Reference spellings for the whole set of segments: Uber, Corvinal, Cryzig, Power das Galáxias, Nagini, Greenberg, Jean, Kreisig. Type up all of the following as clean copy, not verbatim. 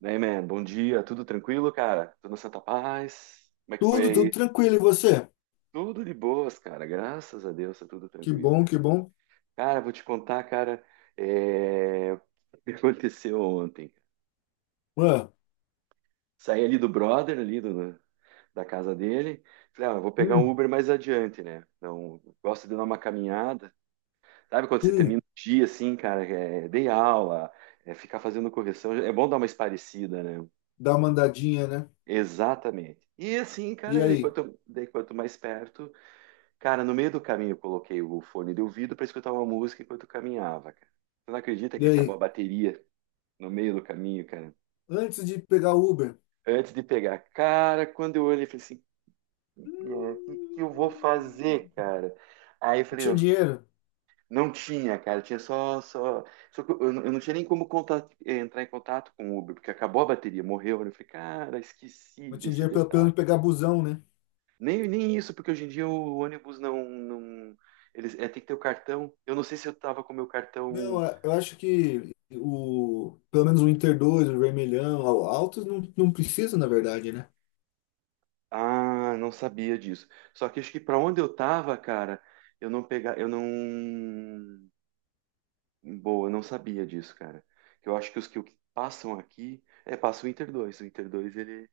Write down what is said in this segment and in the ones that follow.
Daí, man, bom dia, tudo tranquilo, cara? Tudo na Santa Paz? Como é que foi Tudo, tudo aí? tranquilo. E você? Tudo de boas, cara, graças a Deus, tá tudo Que tranquilo, bom, cara. que bom. Cara, vou te contar, cara, é, o que aconteceu ontem. Ué, Saí ali do brother, da casa dele, falei, ah, eu vou pegar um hum, Uber mais adiante, né? Então, gosto de dar uma caminhada. Sabe quando você termina hum, o dia, assim, cara, dei aula, ficar fazendo correção, é bom dar uma esparecida, né? dá uma andadinha, né? Exatamente. E assim, E cara, ele aí? quanto, daí quanto mais perto, cara, no meio do caminho eu coloquei o fone de ouvido para escutar uma música enquanto caminhava, cara. Você não acredita E que acabou aí? a bateria no meio do caminho, cara? Antes de pegar o Uber, Antes de pegar, cara, quando eu olhei, eu falei assim, o que hum, que eu vou fazer, cara? Aí eu eu falei, tinha não, dinheiro. não tinha, cara, tinha só, só que eu não tinha nem como contato, entrar em contato com o Uber, porque acabou a bateria, morreu. Eu falei, cara, esqueci Eu tinha desse dinheiro pelo detalhe. menos pegar busão, né? Nem, nem isso, porque hoje em dia o ônibus não, eles, tem que ter o cartão. Eu não sei se eu tava com o meu cartão. Não, eu acho que o, pelo menos o Inter 2 o Vermelhão, o Altos não, não precisa, na verdade, né? Ah, não sabia disso. Só que acho que para onde eu tava, cara, eu não pegar, eu não, boa, eu não sabia disso, cara. Eu acho que os que o que passam aqui, passa o Inter 2. O Inter 2 ele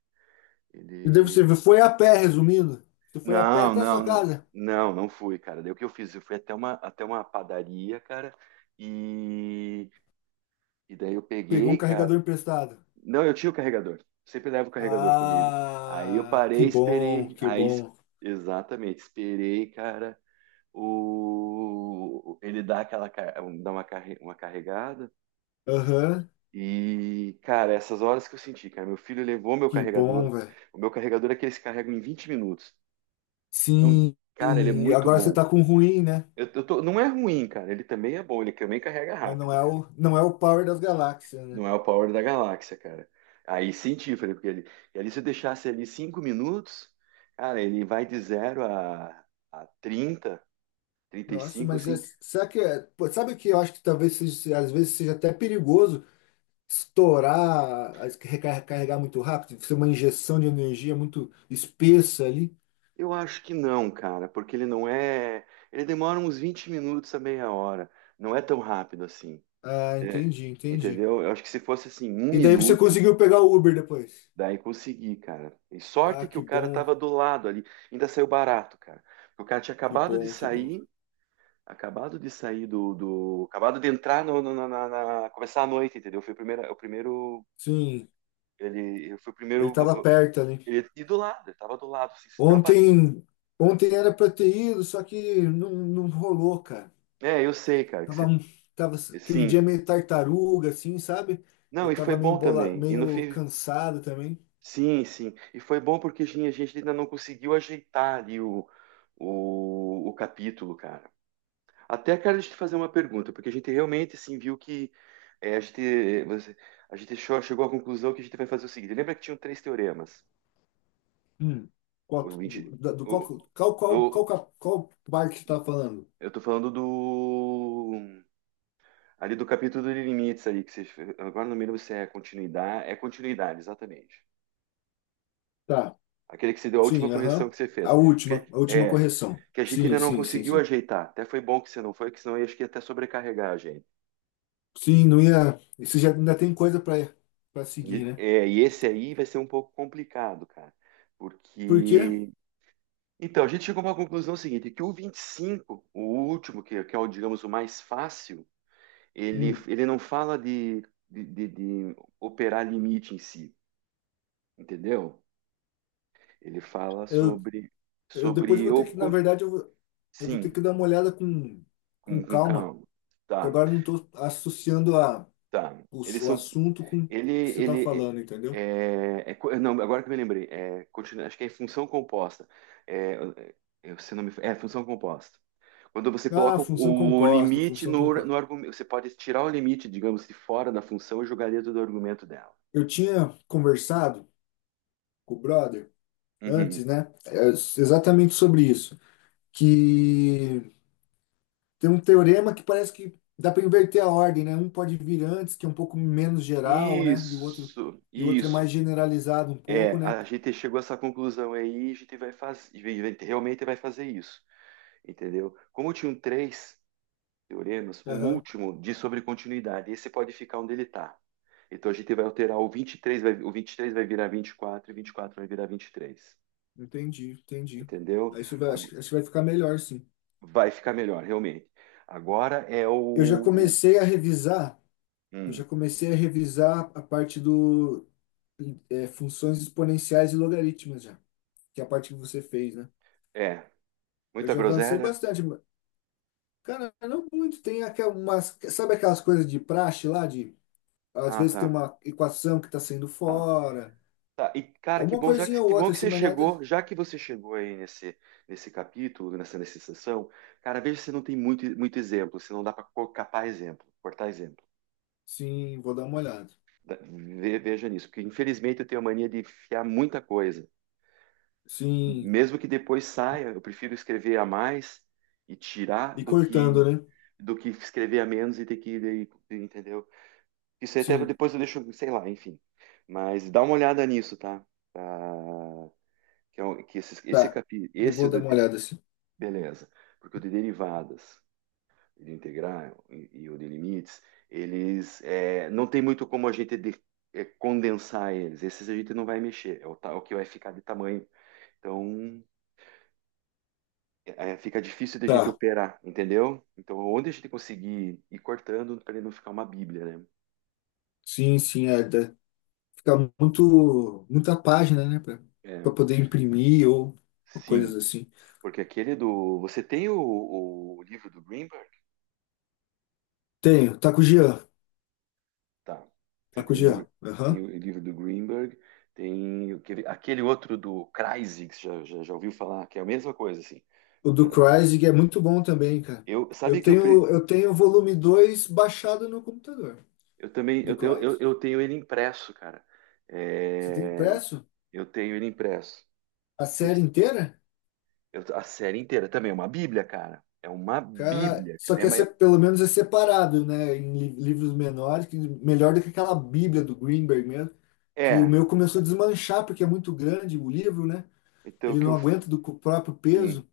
E daí você ele foi a pé, resumindo. Você foi a pé Não, até a sua não, não. casa. Não, não fui, cara. Daí o que eu fiz? Eu fui até uma padaria, cara, e e daí eu Pegou um peguei, cara. carregador emprestado. Não, eu tinha o carregador. Sempre levo o carregador comigo. Aí eu Ah, parei, que bom, esperei. que bom. Exatamente, esperei, cara. Ele dá aquela ca- um, dá uma, carre- uma carregada Aham, e, cara, essas horas que eu senti, cara, meu filho levou meu que carregador. bom, velho. O meu carregador é que eles carregam em 20 minutos. Então, Sim, cara, ele é e muito agora você tá bom. com ruim, né? Eu tô, não é ruim, cara. Ele também é bom. Ele também carrega Mas não rápido, é cara. o, não é o Power das Galáxias, né? Não é o Power da Galáxia, cara. Aí senti, falei, porque ele, e ali se eu deixasse ali 5 minutos, cara, ele vai de zero a trinta, trinta e Nossa, cinco mas é, assim. será que é, pô, sabe que eu acho que talvez seja, às vezes seja até perigoso estourar, recarregar carregar muito rápido, ser uma injeção de energia muito espessa ali. Eu acho que não, cara, porque ele não é. Ele demora uns 20 minutos a meia hora. Não é tão rápido assim. Ah, É, entendi, entendi. entendeu? Eu acho que se fosse assim, um E daí você minuto, conseguiu pegar o Uber depois. daí consegui, cara. E Ah, sorte que o que cara bom, tava do lado ali. Ainda saiu barato, cara. O cara tinha que acabado de bom, que bom. sair, acabado de entrar começar a noite, entendeu? Foi o primeiro. O primeiro Sim, ele foi o ele primeiro. tava perto. Ele tava do lado. Assim, já bateu. Ontem, ontem era pra ter ido, só que não, não rolou, cara. É, eu sei, cara, que Tava, você. um- Tava aquele dia Sim. meio tartaruga, assim, sabe? Não, Eu e foi tava meio bom bola, também. E no meio fim, cansado também. sim, sim. E foi bom porque a gente ainda não conseguiu ajeitar ali o capítulo, cara. Até, cara, deixa eu te fazer uma pergunta, porque a gente realmente, assim, viu que é, a gente, você- a gente chegou à conclusão que a gente vai fazer o seguinte. Lembra que tinham três teoremas? Hum. O Qual, 20, do, da- do o, qual, qual, qual, do- qual, cap- qual parte que tá falando? eu tô falando do ali do capítulo de limites ali, que você, agora não me lembro se é continuidade, é continuidade, exatamente. Tá, Aquele que se deu a última sim, correção aham. que você fez. Porque, A última correção. que a gente Sim, ainda não sim, sim, conseguiu sim. ajeitar. Até foi bom que você não foi, que senão eu acho que ia até sobrecarregar a gente. Sim, não ia. Isso já ainda tem coisa pra para seguir, né? É, e esse aí vai ser um pouco complicado, cara. Por quê? Porque. Então, a gente chegou a uma conclusão seguinte, que o 25, o último, que é o, digamos, o mais fácil, ele, Hum. ele não fala de operar limite em si, entendeu? Ele fala eu sobre, Eu depois eu sobre vou o... ter que, na co- verdade, eu vou ter sim, que dar uma olhada com com calma, calma. que Tá. agora eu não estou associando Tá. Eles o são. assunto com o Ele, que você está ele falando, entendeu? é, é co- não, agora que eu me lembrei, acho que é função composta. É, é, se não me, é função composta. Quando você Ah, coloca função o composta, limite função no composta. argumento, você pode tirar o limite, digamos, de fora da função e jogar dentro do argumento dela. Eu tinha conversado com o brother Uhum. antes, né? Exatamente sobre isso. Que tem um teorema que parece que dá para inverter a ordem, né? Um pode vir antes, que é um pouco menos geral, né? Isso, E o outro é mais isso. generalizado um É, pouco, né? a gente chegou a essa conclusão aí, a gente vai fazer, realmente vai fazer isso, entendeu? Como tinha um 3 teoremas, o Aham. último diz sobre continuidade. Esse pode ficar onde ele está. Então a gente vai alterar o 23, vai, o 23 vai virar 24 e 24 vai virar 23. Entendi, entendi. Entendeu? Aí Isso vai, acho que vai ficar melhor, sim. Vai ficar melhor, realmente. Agora é Eu já comecei a revisar, eu já hum, comecei a revisar a parte do funções exponenciais e logaritmas já, que é a parte que você fez, né? é. Eu Muita já avancei groselha? bastante, mas, cara, não muito. Tem aquelas, sabe aquelas coisas de praxe lá, de às Ah, vezes tem tá. uma equação que está saindo Tá. fora, Tá. E, cara, que alguma bom, coisinha ou que bom outra que assim, você mas nada. chegou, já que você chegou aí nesse capítulo, nessa sessão, cara, veja se não tem muito, muito exemplo, se não dá para capar exemplo, cortar exemplo. Sim, vou dar uma olhada. Veja nisso, porque infelizmente eu tenho a mania de enfiar muita coisa. Sim, Mesmo que depois saia, eu prefiro escrever a mais e tirar e do cortando, que né? Escrever a menos e ter que, entendeu? Isso aí até Sim, depois eu deixo, sei lá, enfim. Mas dá uma olhada nisso, tá? Tá? que é um- que esse tá. capi, Eu esse vou dar do, uma de- olhada assim. beleza, porque o de derivadas, de integrar e o de limites, eles é, não tem muito como a gente é, condensar eles. Esses a gente não vai mexer, é o que vai ficar de tamanho. Então, fica difícil de a gente Tá. operar, entendeu? Então, onde a gente conseguir ir cortando para ele não ficar uma bíblia, né? Sim, sim, fica muito, muita página, né, pra, pra É, poder imprimir ou sim, coisas assim. porque aquele do... Você tem o livro do Greenberg? Tenho, tá com o Jean, Tá. Você tá com o Jean, tem aham. o livro do Greenberg, tem aquele, aquele outro do Kreisig, que você já ouviu falar, que é a mesma coisa, assim. O do Cryzig é muito bom também, cara. Eu, sabe que eu, pre- Eu tenho o volume 2 baixado no computador eu também, do Cryzig. eu tenho ele impresso, cara. Você tem É, impresso eu tenho ele impresso. a série inteira? A série inteira também, é uma bíblia, cara. É uma Cara, bíblia, só cara. É, que uma- pelo menos é separado, né, em livros menores, que melhor do que aquela Bíblia do Greenberg mesmo, que o é, meu começou a desmanchar porque é muito grande o livro, né? então o Ele que não eu, f- aguenta do próprio sim. peso?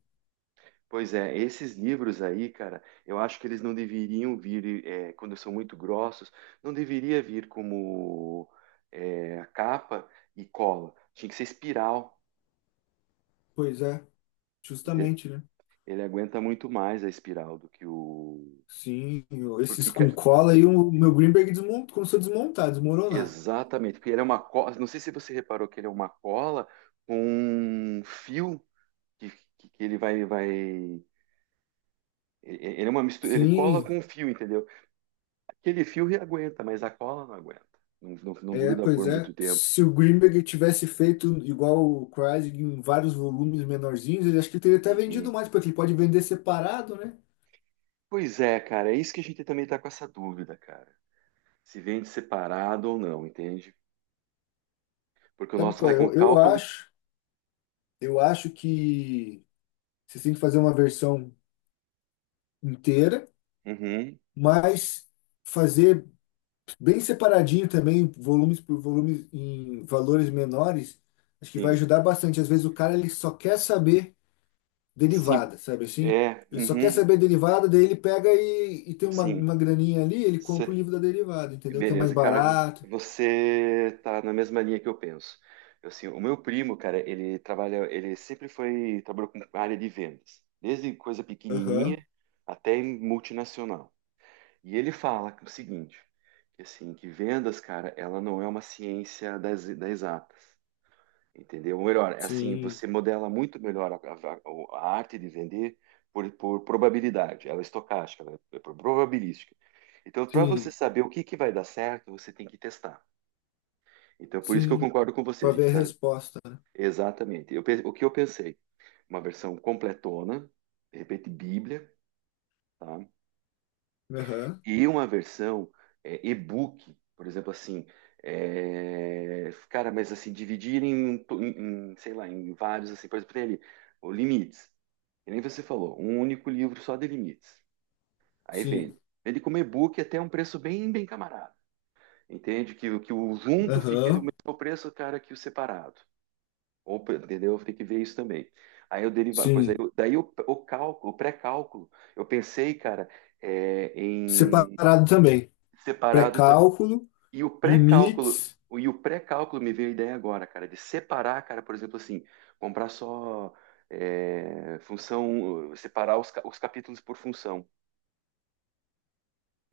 Pois é, esses livros aí, cara, eu acho que eles não deveriam vir, quando são muito grossos, não deveria vir como capa e cola. Tinha que ser espiral. Pois é, ente- justamente, né? Ele aguenta muito mais a espiral do que o. Sim, esses Porque, com ca- cola e o meu Greenberg começou a desmontar, desmoronar. exatamente, porque ele é uma cola. Não sei se você reparou que ele é uma cola com um fio que, que ele ele é uma mistura, ele cola Sim, com um fio, entendeu? Aquele fio aguenta, mas a cola não aguenta. Não, não, não é, gruda pois por é. muito tempo. Se o Greenberg tivesse feito igual o Kreisig em vários volumes menorzinhos, ele acho que teria até vendido Uhum. mais, porque ele pode vender separado, né? Pois é, cara, é isso que a gente também tá com essa dúvida, cara. Se vende separado ou não, entende? Porque o Sabe nosso qual vai é? com Eu cálculo. acho, eu acho que você tem que fazer uma versão inteira, Uhum, mas fazer bem separadinho também, volumes por volumes em valores menores, acho que vai sim. ajudar bastante. Às vezes o cara ele só quer saber Sim, derivada, sabe assim? é. Ele só quer Uhum, saber derivada, daí ele pega e tem sim. uma graninha ali, ele compra o Cê- livro da derivada, entendeu? Que é mais Beleza, cara, barato. você tá na mesma linha que eu penso. Eu, assim, o meu primo, cara, ele trabalha, ele sempre foi, trabalhou com área de vendas, desde coisa Aham. pequenininha até em multinacional. E ele fala o seguinte, que assim, que vendas, cara, ela não é uma ciência das exatas, entendeu? Ou melhor, é assim, Sim, você modela muito melhor a arte de vender por probabilidade, ela é estocástica, ela é é por probabilística. Então, para você sim, saber o que que vai dar certo, você tem que testar. Então, por isso que eu sim. concordo com você, a Para gente ver a faz resposta, né? exatamente. O que eu pensei, uma versão completona, de repente Bíblia, tá? Aham. E uma versão e-book, por exemplo, assim, é, cara, mas assim, dividir em, sei lá, em vários, assim, por exemplo, tem ali, o limites, que nem você falou, um único livro só de limites. Aí Sim. vende. Vende como e-book até um preço bem, bem camarada. Entende? O que o junto fique do Aham. mesmo preço, cara, que o separado. Ou, entendeu? Tem que ver isso também. Aí eu derivar coisa. Aí Sim. eu- Daí o cálculo, o pré-cálculo, eu pensei, cara, em Separado também. separado. Pré-cálculo, E o pré-cálculo, limites. Me veio a ideia agora, cara, de separar, cara, por exemplo, assim, comprar só função, separar os capítulos por função.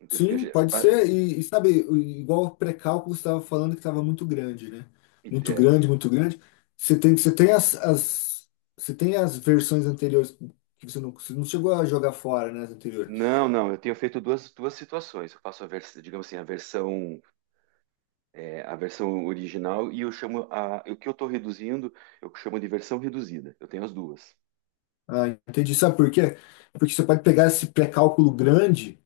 Entendeu? Porque, Sim, ge- pode ba- ser. E sabe, igual o pré-cálculo que você estava falando que estava muito grande, né? e- Muito é, grande, muito grande. Você tem, você tem as, as, você tem as versões anteriores que você não chegou a jogar fora, né, as anteriores. não, não, eu tenho feito duas, duas situações. Eu faço a versão, digamos assim, a versão, a versão original e eu chamo a, o que eu estou reduzindo, eu chamo de versão reduzida. Eu tenho as duas. Ah, entendi. Sabe por quê? Porque você pode pegar esse pré-cálculo grande,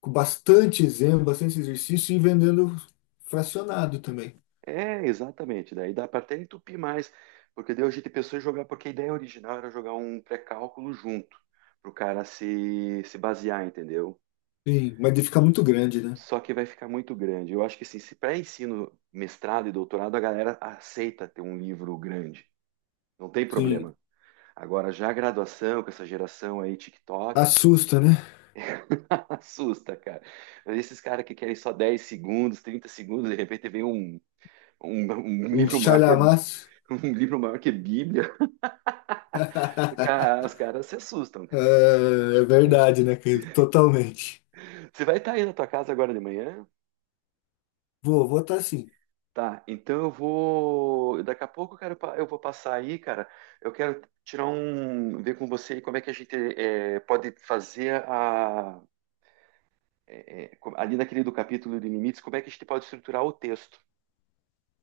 com bastante exemplo, bastante exercício, e ir vendendo fracionado também. É, exatamente. Daí dá para até entupir mais, porque daí a gente pensou em jogar, porque a ideia original era jogar um pré-cálculo junto, para o cara se basear, entendeu? Sim, mas ele fica muito grande, né? Só que vai ficar muito grande. Eu acho que assim, se para ensino, mestrado e doutorado, a galera aceita ter um livro grande, não tem Sim. problema. Agora, já a graduação, com essa geração aí, TikTok, Assusta, né? assusta, cara. Esses caras que querem só 10 segundos, 30 segundos, de repente vem um Um livro maior que a chalhamaço. um livro maior que a Bíblia. Cara, os caras se assustam, É, cara. é verdade, né, Caio? Totalmente. Você vai estar aí na tua casa agora de manhã? Vou, vou estar sim. Tá, então eu vou. Daqui a pouco, cara, eu vou passar aí, cara. Eu quero tirar um. Ver com você aí como é que a gente pode fazer a ali naquele do capítulo de limites, como é que a gente pode estruturar o texto,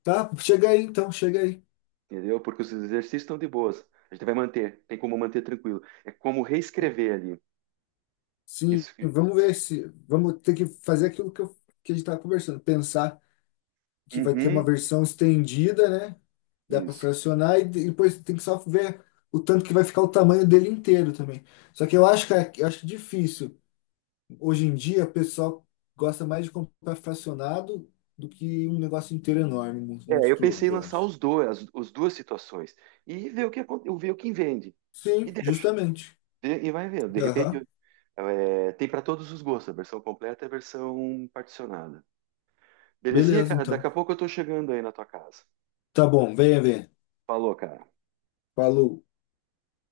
Tá? Chega aí então, chega aí. entendeu? Porque os exercícios estão de boas. A gente vai manter, tem como manter tranquilo. É como reescrever ali. Sim, Isso. Vamos ver se. Vamos ter que fazer aquilo que a gente estava conversando. Pensar que vai ter uma Uhum, versão estendida, né? Dá para isso. fracionar e depois tem que só ver o tanto que vai ficar o tamanho dele inteiro também. Só que eu acho eu acho difícil. Hoje em dia, o pessoal gosta mais de comprar fracionado do que um negócio inteiro enorme, É, eu pensei monstruoso, em eu lançar acho. os dois, as duas situações e ver o que ver o que vende e Sim, deixa justamente. E vai vendo. De repente Aham. Tem para todos os gostos, a versão completa e a versão particionada. Belezinha, Beleza, cara? Daqui então. a pouco eu tô chegando aí na tua casa. Tá bom, venha ver. Falou, cara. Falou.